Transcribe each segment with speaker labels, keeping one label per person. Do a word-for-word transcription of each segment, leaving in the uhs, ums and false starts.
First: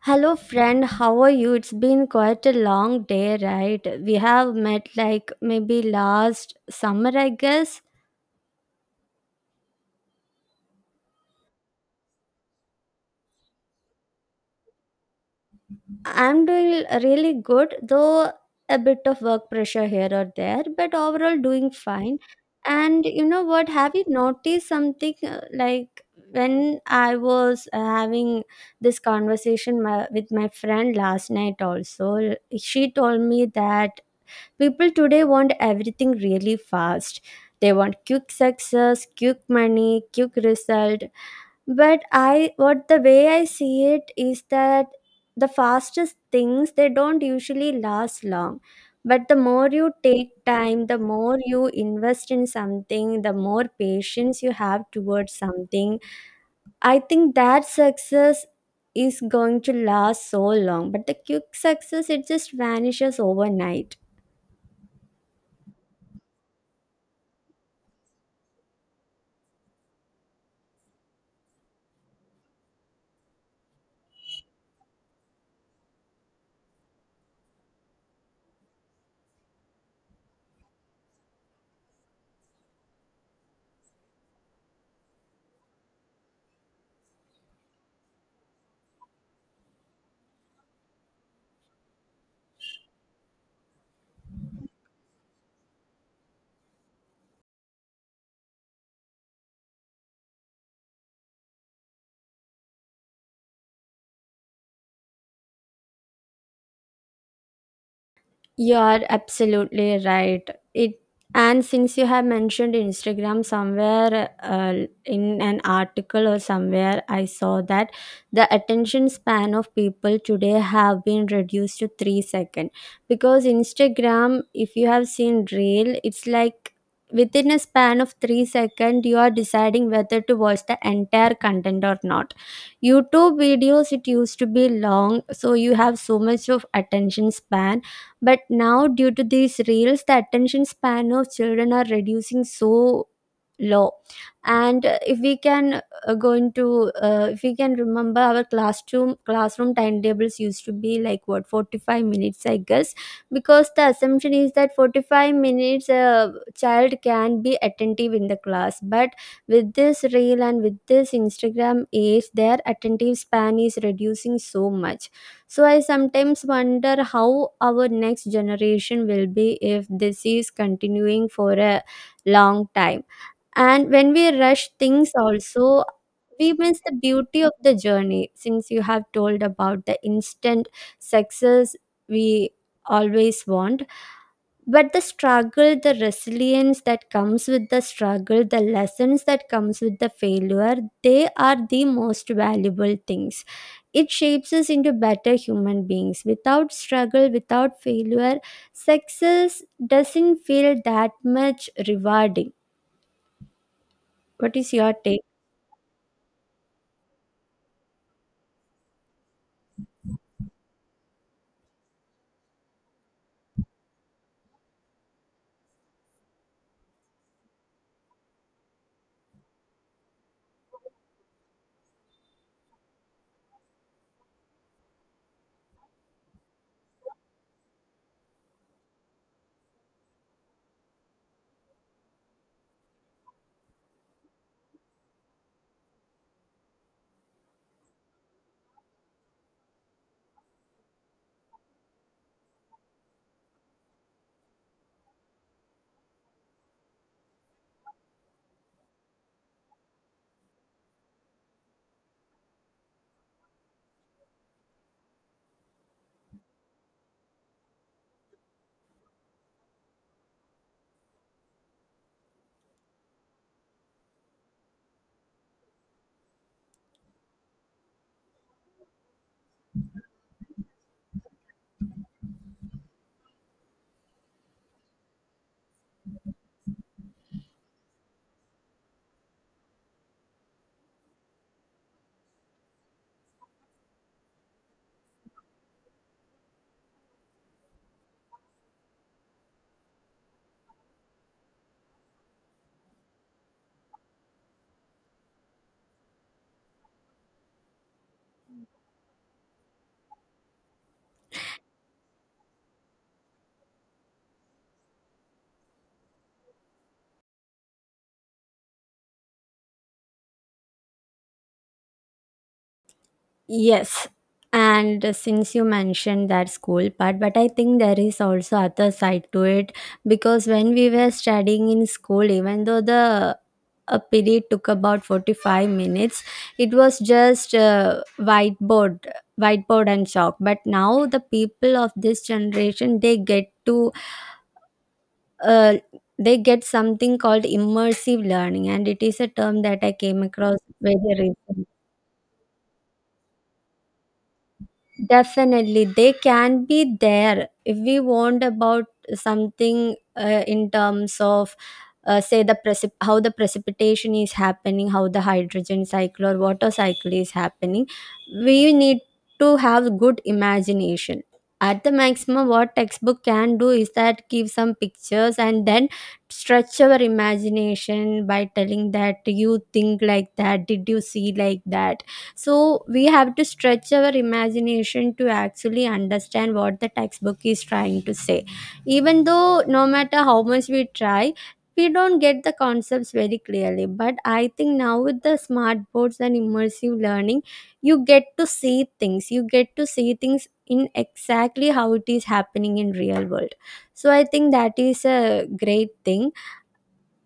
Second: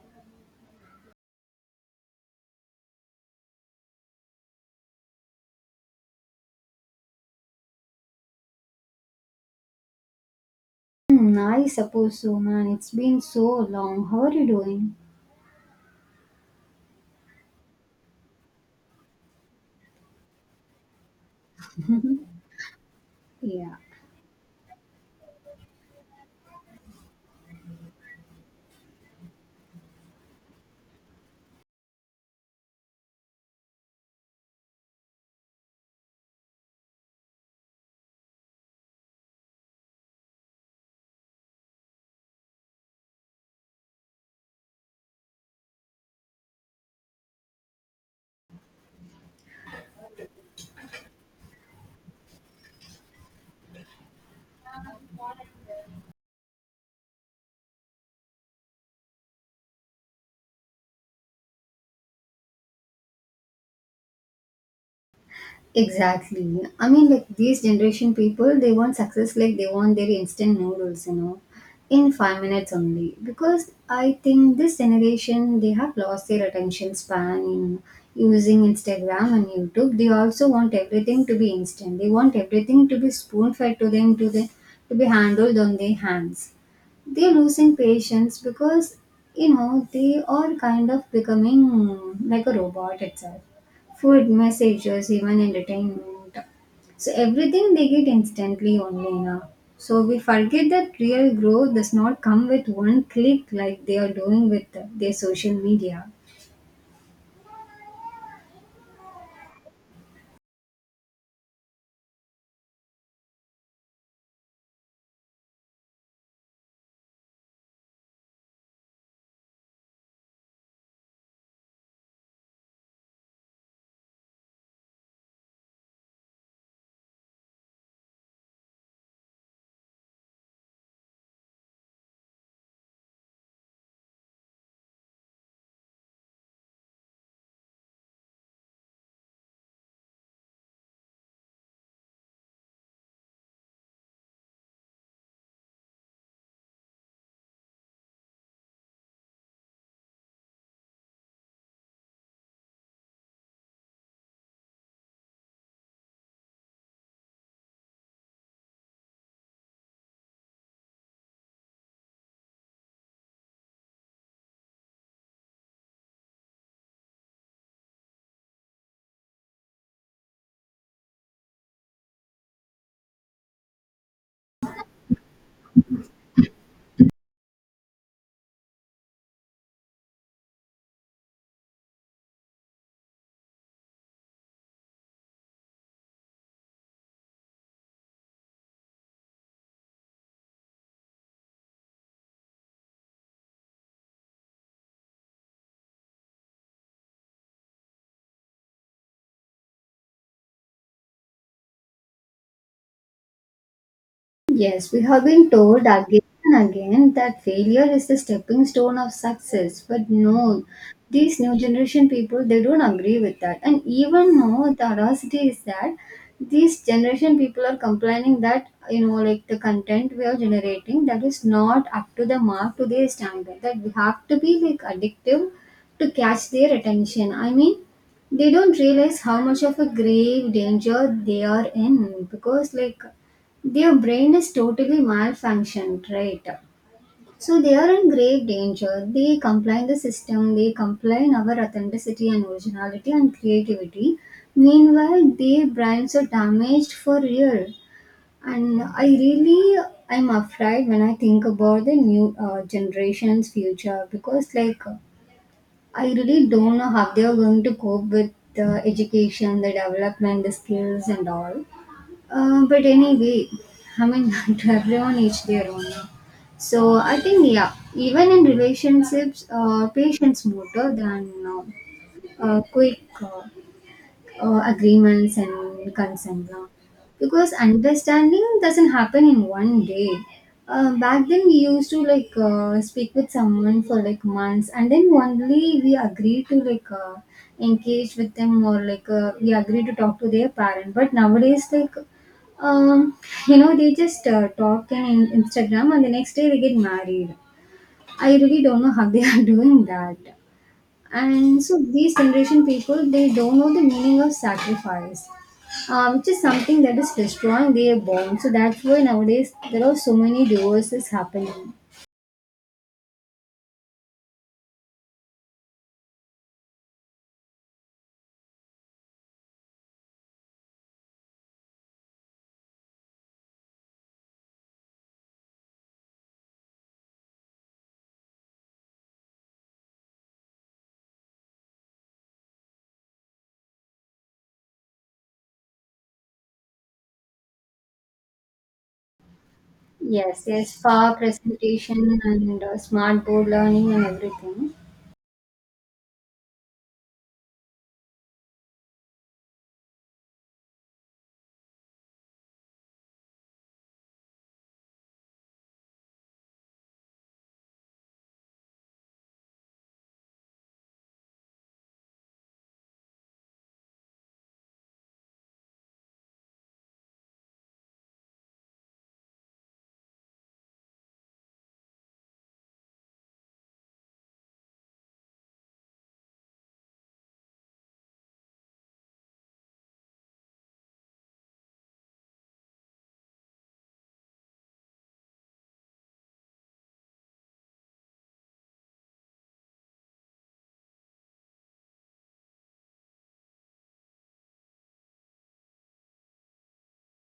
Speaker 1: Hello, friend. How are you? It's been quite a long day, right? We have met like maybe last summer, I guess.
Speaker 2: Hmm, I suppose so, man. It's been so long. How are you doing?
Speaker 1: I'm doing really good, though a bit of work pressure here or there, but overall doing fine. And you know what?
Speaker 2: Yeah.
Speaker 1: Have you noticed something uh, like when I was uh, having this conversation my, with my friend last night, also, l- she told me that people today want everything really fast. They want quick success, quick money, quick result. But I what the way I see it is that the fastest things, they don't usually last long. But the more you take time, the more you invest in something, the more patience you have towards something. I think that success is going to last so long. But the quick success, it just vanishes overnight.
Speaker 2: Exactly. I mean, like these generation people, they want success like they want their instant noodles, you know, in five minutes only. Because I think this generation, they have lost their attention span in using Instagram and YouTube. They also want everything to be instant. They want everything to be spoon fed to them, to the to be handled on their hands. They're losing patience because you know they are kind of becoming mm, like a robot itself, food, messages, even entertainment. So everything they get instantly only now. So we forget that real growth does not come with one click like they are doing with their social media.
Speaker 1: You are absolutely right. It And since you have mentioned Instagram somewhere uh, in an article or somewhere, I saw that the attention span of people today have been reduced to three seconds, because Instagram, if you have seen reel, it's like within a span of three seconds you are deciding whether to watch the entire content or not. YouTube videos, it used to be long, so you have so much of attention span, but now, due to these reels, the attention span of children are reducing so low. And uh, if we can uh, go into, uh, if we can remember, our classroom classroom timetables used to be like what, forty five minutes, I guess, because the assumption is that forty five minutes a child can be attentive in the class, but with this reel and with this Instagram age their attentive span is reducing so much, so I sometimes wonder how our next generation will be if this is continuing for a long time. And when we rush things also, we miss the beauty of the journey. Since you have told about the instant success, we always want, but the struggle, the resilience that comes with the struggle, the lessons that comes with the failure, they are the most valuable things. It shapes us into better human beings. Without struggle, without failure, success doesn't feel that much rewarding. What is
Speaker 2: Yes,
Speaker 1: your
Speaker 2: we
Speaker 1: take?
Speaker 2: have been told again and again that failure is the stepping stone of success. But no, these new generation people they don't agree with that. And even now the audacity is that these generation people are complaining that you know like the content we are generating that is not up to the mark to their standard. That we have to be like addictive to catch their attention. I mean they don't realize how much of a grave danger they are in because like their brain is totally malfunctioned, right? So they are in grave danger. They complain the system, they complain our authenticity and originality and creativity. Meanwhile, their brains are damaged for real. And I really I'm afraid when I think about the new uh, generation's future because like I really don't know how they are going to cope with the education, the development, the skills and all. Uh, but anyway, I mean, to everyone, each their own. No? So I think, yeah, even in relationships, uh, patience more than uh, uh, quick Uh, uh, agreements and consent now, because understanding doesn't happen in one day. Uh, back then we used to like uh, speak with someone for like months and then only we agree to like uh, engage with them or like uh, we agree to talk to their parent, but nowadays like um, you know they just uh, talk in in Instagram and the next day they get married. I really don't know how they are doing that. And so these generation people they don't know the meaning of sacrifice, uh, which is something that is destroying their bond, so that's why nowadays there are so many divorces happening.
Speaker 1: Yes. And since you mentioned that school part, but I think there is also other side to it, because when we were studying in school, even though the a period took about forty-five minutes, it was just uh, whiteboard, whiteboard and chalk. But now the people of this generation, they get to uh, they get something called immersive learning, and it is a term that I came
Speaker 2: Yes,
Speaker 1: across
Speaker 2: yes,
Speaker 1: very
Speaker 2: far
Speaker 1: recently.
Speaker 2: presentation and uh, smart board learning and everything.
Speaker 1: Definitely, they can be there if we want about something uh, in terms of uh, say the precip- how the precipitation is happening, how the hydrogen cycle or water cycle is happening. We need to have good imagination. At the maximum, what textbook can do is that give some pictures and then stretch our imagination by telling that, "Do you think like that, did you see like that?" So we have to stretch our imagination to actually understand what the textbook is trying to say. Even though no matter how much we try, we don't get the concepts very clearly, but I think now with the smart boards and immersive learning, you get to see things, you get to see things in exactly how it is happening in real world. So I think that is a great thing.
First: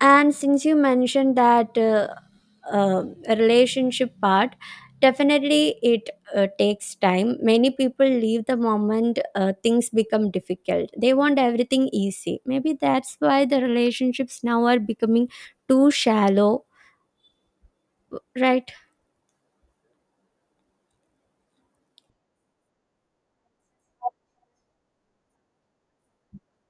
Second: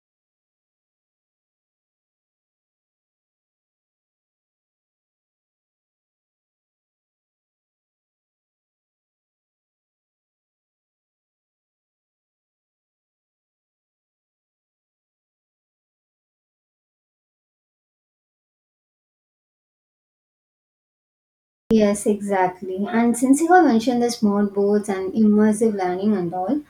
Speaker 1: And since you mentioned that uh, uh, relationship part, definitely it uh, takes time. Many people leave the moment uh, things become difficult. They want everything easy. Maybe that's why the relationships now are becoming too shallow, right?
Speaker 2: Yes, exactly. And since you have mentioned the smart boards and immersive learning and all,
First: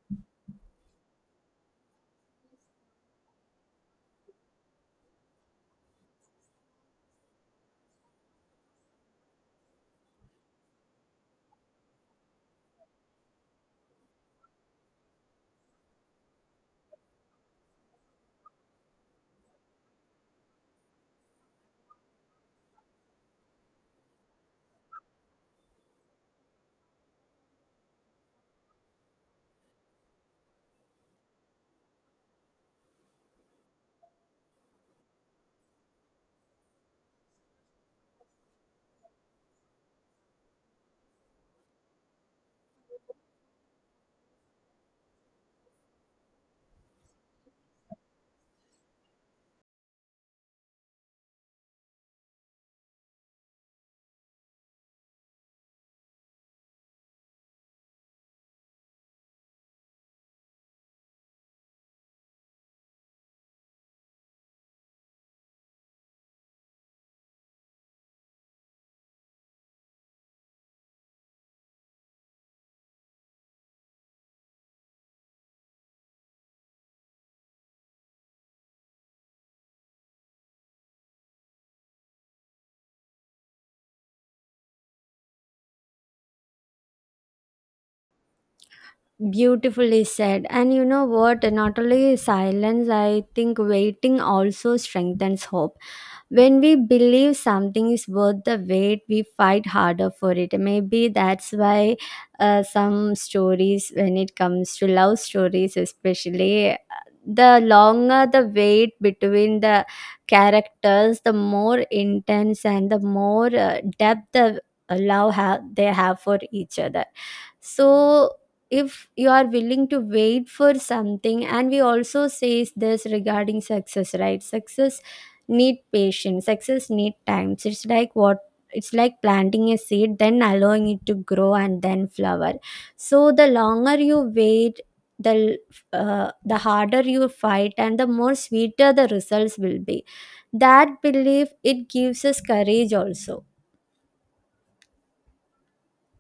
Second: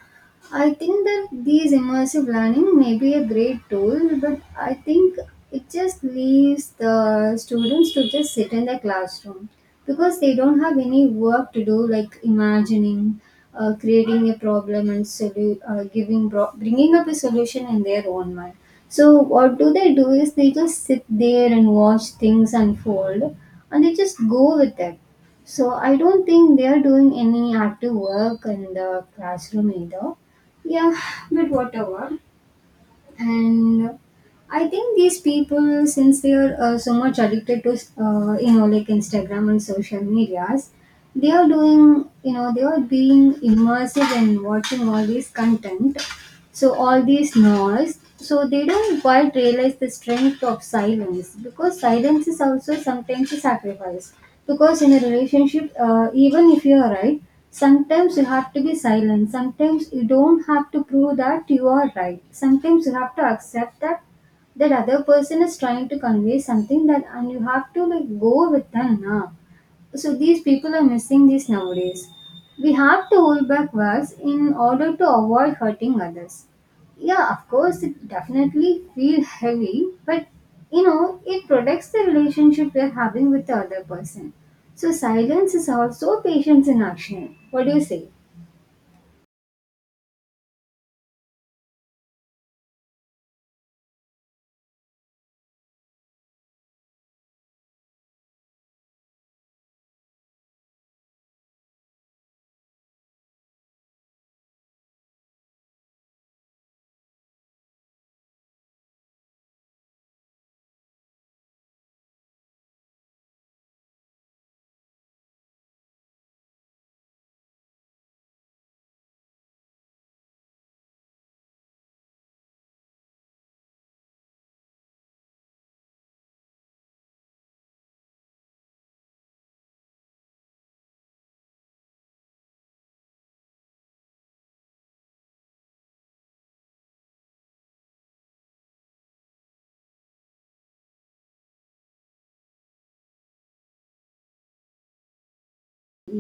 Speaker 2: I think that these immersive learning may be a great tool, but I think it just leaves the students to just sit in the classroom because they don't have any work to do, like imagining, uh, creating a problem and solu- uh, giving bro- bringing up a solution in their own mind. So what do they do is they just sit there and watch things unfold, and they just go with it. So I don't think they are doing any active work in the classroom either, yeah, but whatever. And I think these people, since they are uh, so much addicted to, uh, you know, like Instagram and social medias, they are doing, you know, they are being immersive in watching all this content, so all these noise, so they don't quite realize the strength of silence because silence is also sometimes a sacrifice. Because in a relationship, uh, even if you are right, sometimes you have to be silent. Sometimes you don't have to prove that you are right. Sometimes you have to accept that that other person is trying to convey something that, and you have to like go with them now. So these people are missing this nowadays. We have to hold back words in order to avoid hurting others. Yeah, of course it definitely feels heavy, but you know it protects the relationship we're having with the other person. So silence is also patience in action. What do you say?
Speaker 1: Beautifully said. And you know what? Not only silence, I think waiting also strengthens hope. When we believe something is worth the wait, we fight harder for it. Maybe that's why uh, some stories, when it comes to love stories especially, the longer the wait between the characters, the more intense and the more uh, depth the love have, they have for each other. So if you are willing to wait for something, and we also say this regarding success, right? Success need patience, success need times. It's like what? It's like planting a seed, then allowing it to grow and then flower. So the longer you wait, the uh, the harder you fight and the more sweeter the results will be. That belief, it gives us courage also.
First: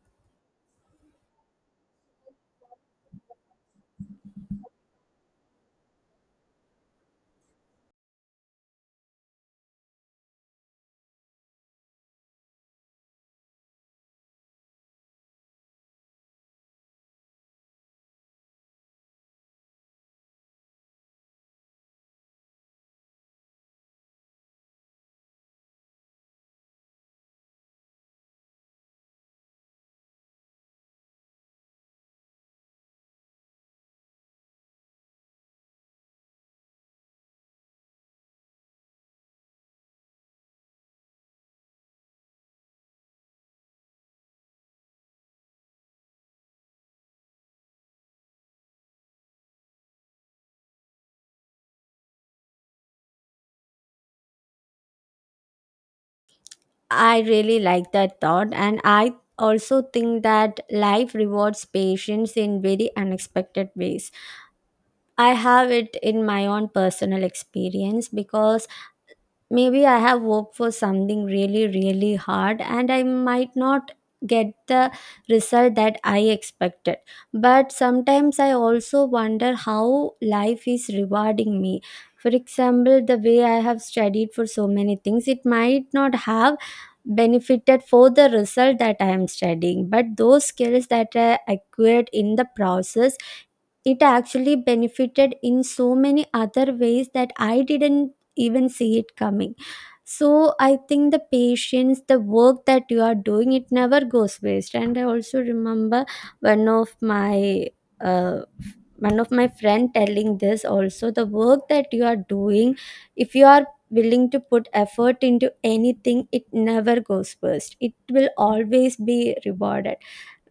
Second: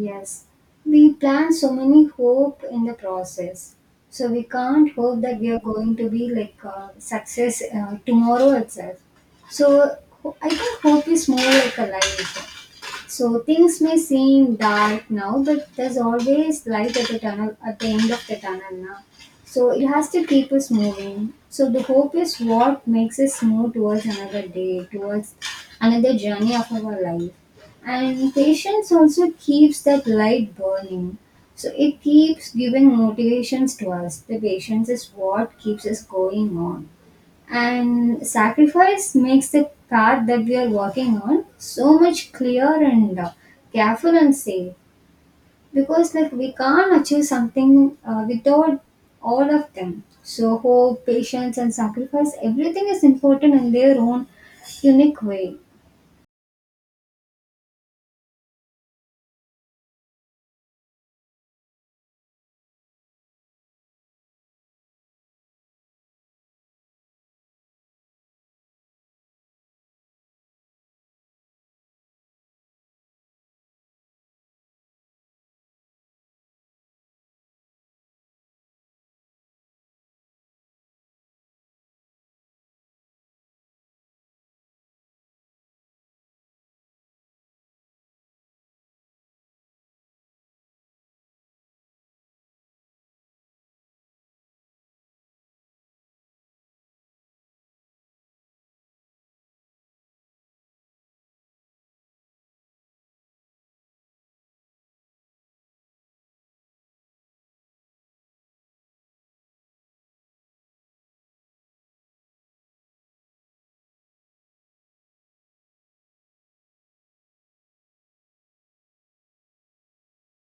Speaker 2: Yes, we plant so many hope in the process. So we can't hope that we are going to be like uh, success uh, tomorrow itself. So ho- I think hope is more like a light. So things may seem dark now, but there's always light at the tunnel at the end of the tunnel now. So it has to keep us moving. So the hope is what makes us move towards another day, towards another journey of our life. And patience also keeps that light burning. So it keeps giving motivations to us. The patience is what keeps us going on, and sacrifice makes the path that we are walking on so much clear and uh, careful and safe, because like we can't achieve something uh, without all of them. So hope, patience and sacrifice, everything is important in their own unique way.
Speaker 1: I really like that thought, and I also think that life rewards patience in very unexpected ways. I have it in my own personal experience because maybe I have worked for something really, really hard and I might not get the result that I expected. But sometimes I also wonder how life is rewarding me. For example, the way I have studied for so many things, it might not have benefited for the result that I am studying, but those skills that I acquired in the process, it actually benefited in so many other ways that I didn't even see it coming. So I think the patience, the work that you are doing, it never goes waste. And I also remember one of my uh, one of my friend telling this also, the work that you are doing, if you are willing to put effort into anything, it never goes waste. It will always be rewarded.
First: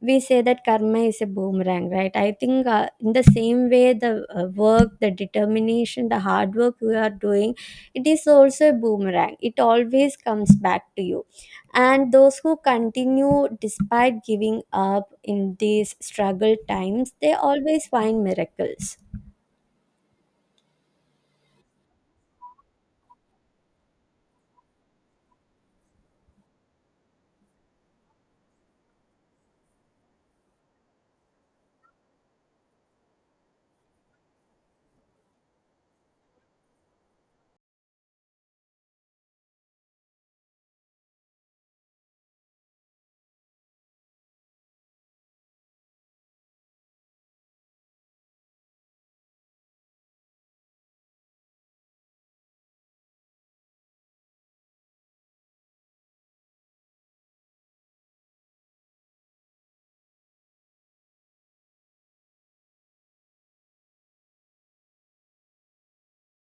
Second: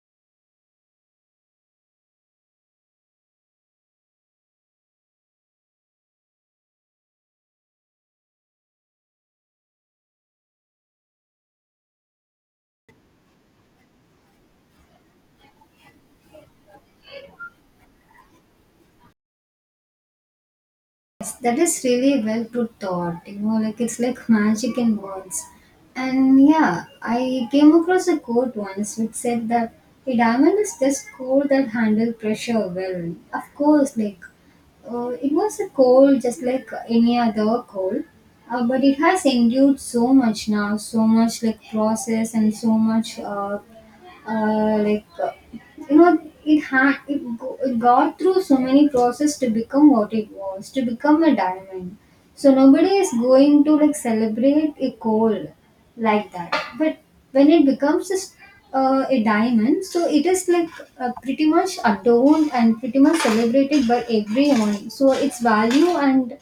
Speaker 1: We say that karma is a boomerang, right? I think uh, in the same way, the uh, work, the determination, the hard work we are doing, it is also a boomerang. It always comes back to you. And those who continue despite giving up in these struggle times, they always find miracles.
Speaker 2: Yes, that is really well put thought. You know, like it's like magic in words. And yeah, I came across a quote once which said that a diamond is just coal that handle pressure well. Of course, like uh, it was a coal just like any other coal, uh, but it has endured so much now, so much like process and so much uh, uh, like uh, you know it ha- it, go- it got through so many process to become what it was, to become a diamond. So nobody is going to like celebrate a coal like that, but when it becomes a, s- uh, a diamond, so it is like uh, pretty much adorned and pretty much celebrated by everyone. So its value and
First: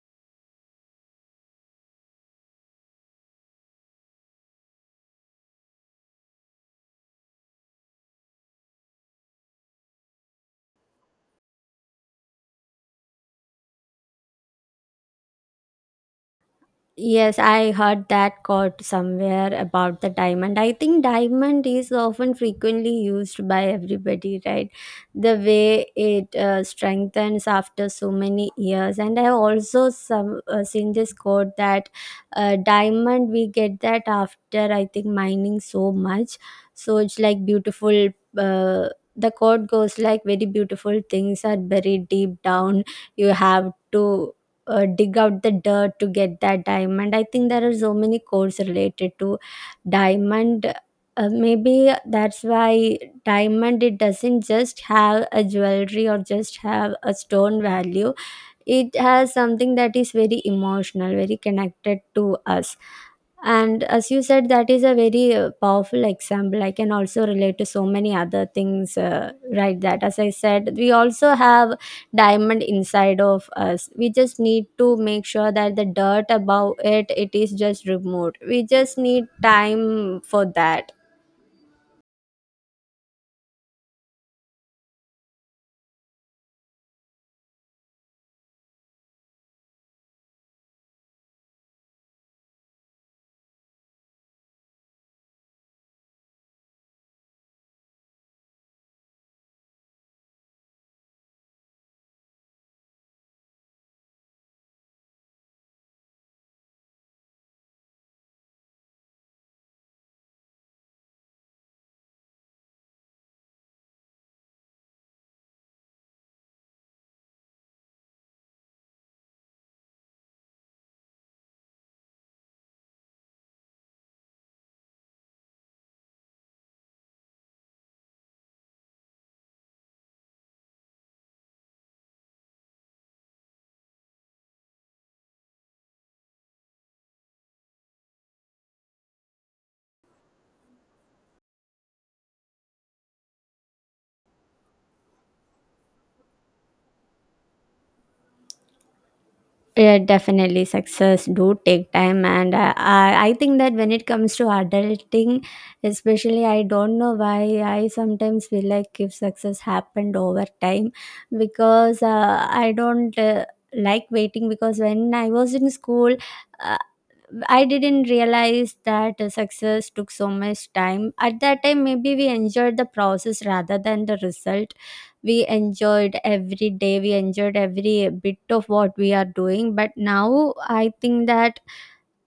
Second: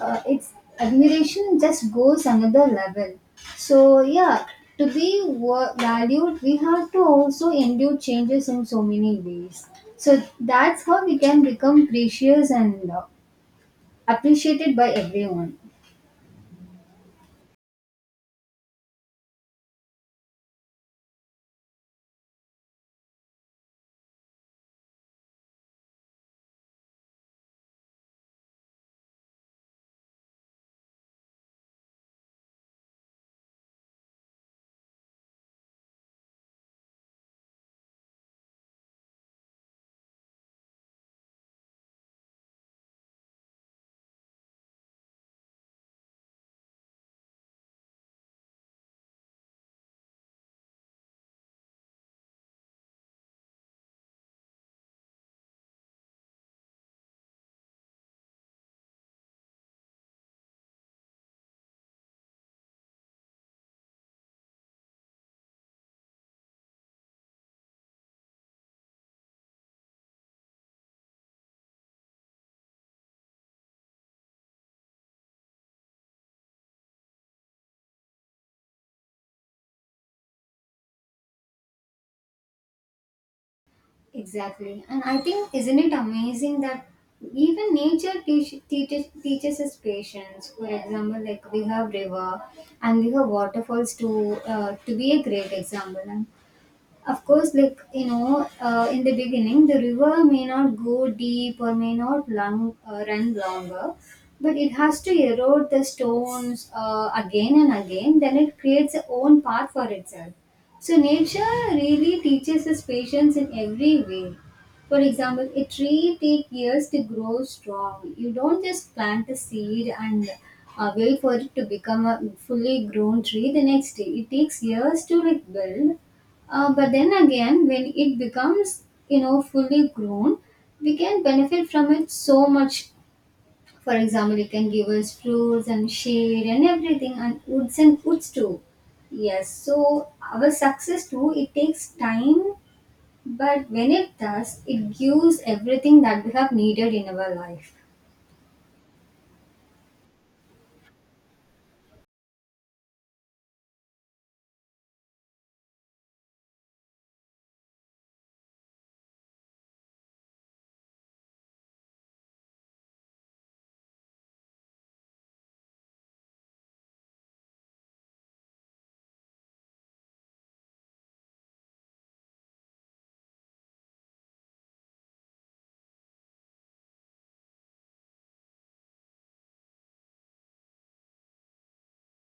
Speaker 2: uh, it's admiration just goes another level. So yeah, to be wa- valued, we have to also endure changes in so many ways. So that's how we can become precious and uh, appreciated by everyone.
Speaker 1: Yes, I heard that quote somewhere about the diamond. I think diamond is often frequently used by everybody, right? The way it uh, strengthens after so many years. And I also some uh, seen this quote that uh, diamond we get that after, I think, mining so much. So it's like beautiful. Uh, the quote goes like, very beautiful things are buried deep down. You have to uh, dig out the dirt to get that diamond. I think there are so many codes related to diamond, uh, maybe that's why diamond, it doesn't just have a jewelry or just have a stone value, it has something that is very emotional, very connected to us. And as you said, that is a very uh, powerful example. I can also relate to so many other things, uh, right? That, as I said, we also have diamond inside of us. We just need to make sure that the dirt above it, it is just removed. We just need time for that.
Speaker 2: Exactly. And I think, isn't it amazing that even nature teach, teaches, teaches us patience? For example, like we have river and we have waterfalls to uh, to be a great example. And of course like you know uh, in the beginning the river may not go deep or may not long, uh, run longer, but it has to erode the stones uh, again and again, then it creates its own path for itself. So nature really teaches us patience in every way. For example, a tree takes years to grow strong. You don't just plant a seed and uh, wait for it to become a fully grown tree the next day. It takes years to like build, uh, but then again, when it becomes, you know, fully grown, we can benefit from it so much. For example, it can give us fruits and shade and everything, and woods and woods too. Yes, so our success too, it takes time, but when it does, it gives everything that we have needed in our life.
Speaker 1: Yeah, definitely. Success do take time, and I, I I think that when it comes to adulting especially, I don't know why I sometimes feel like if success happened over time, because uh, I don't uh, like waiting. Because when I was in school, uh, I didn't realize that uh, success took so much time. At that time, maybe we enjoyed the process rather than the result. We enjoyed every day, we enjoyed every bit of what we are doing. But now I think that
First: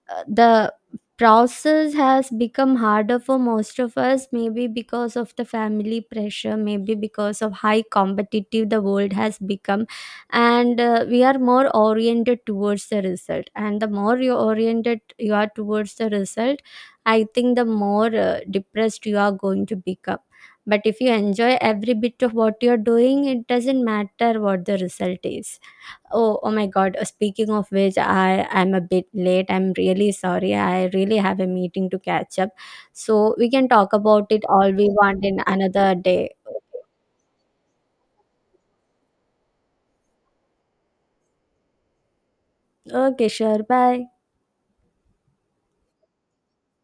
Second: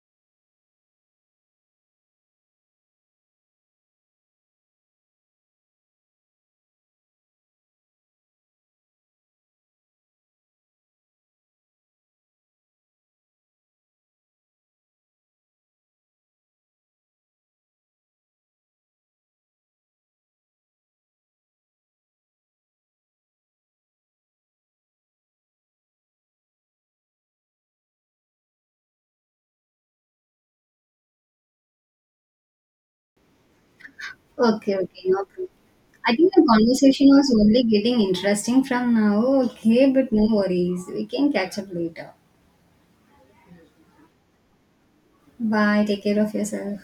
Speaker 1: uh, the process has become harder for most of us, maybe because of the family pressure, maybe because of high competitive the world has become. And uh, we are more oriented towards the result, and the more you oriented you are towards the result, I think the more uh, depressed you are going to become. But if you enjoy every bit of what you're doing, it doesn't matter what the result is. Oh, oh my God. Uh, Speaking of which, I am a bit late. I'm really sorry. I really have a meeting to catch up. So we can talk about it all
Speaker 2: Okay,
Speaker 1: we
Speaker 2: okay, no
Speaker 1: want in
Speaker 2: problem.
Speaker 1: another
Speaker 2: I
Speaker 1: day.
Speaker 2: think the conversation was only getting interesting from now. Okay, but no worries. We can catch up later.
Speaker 1: Okay, sure. Bye.
Speaker 2: Bye. Take care of yourself.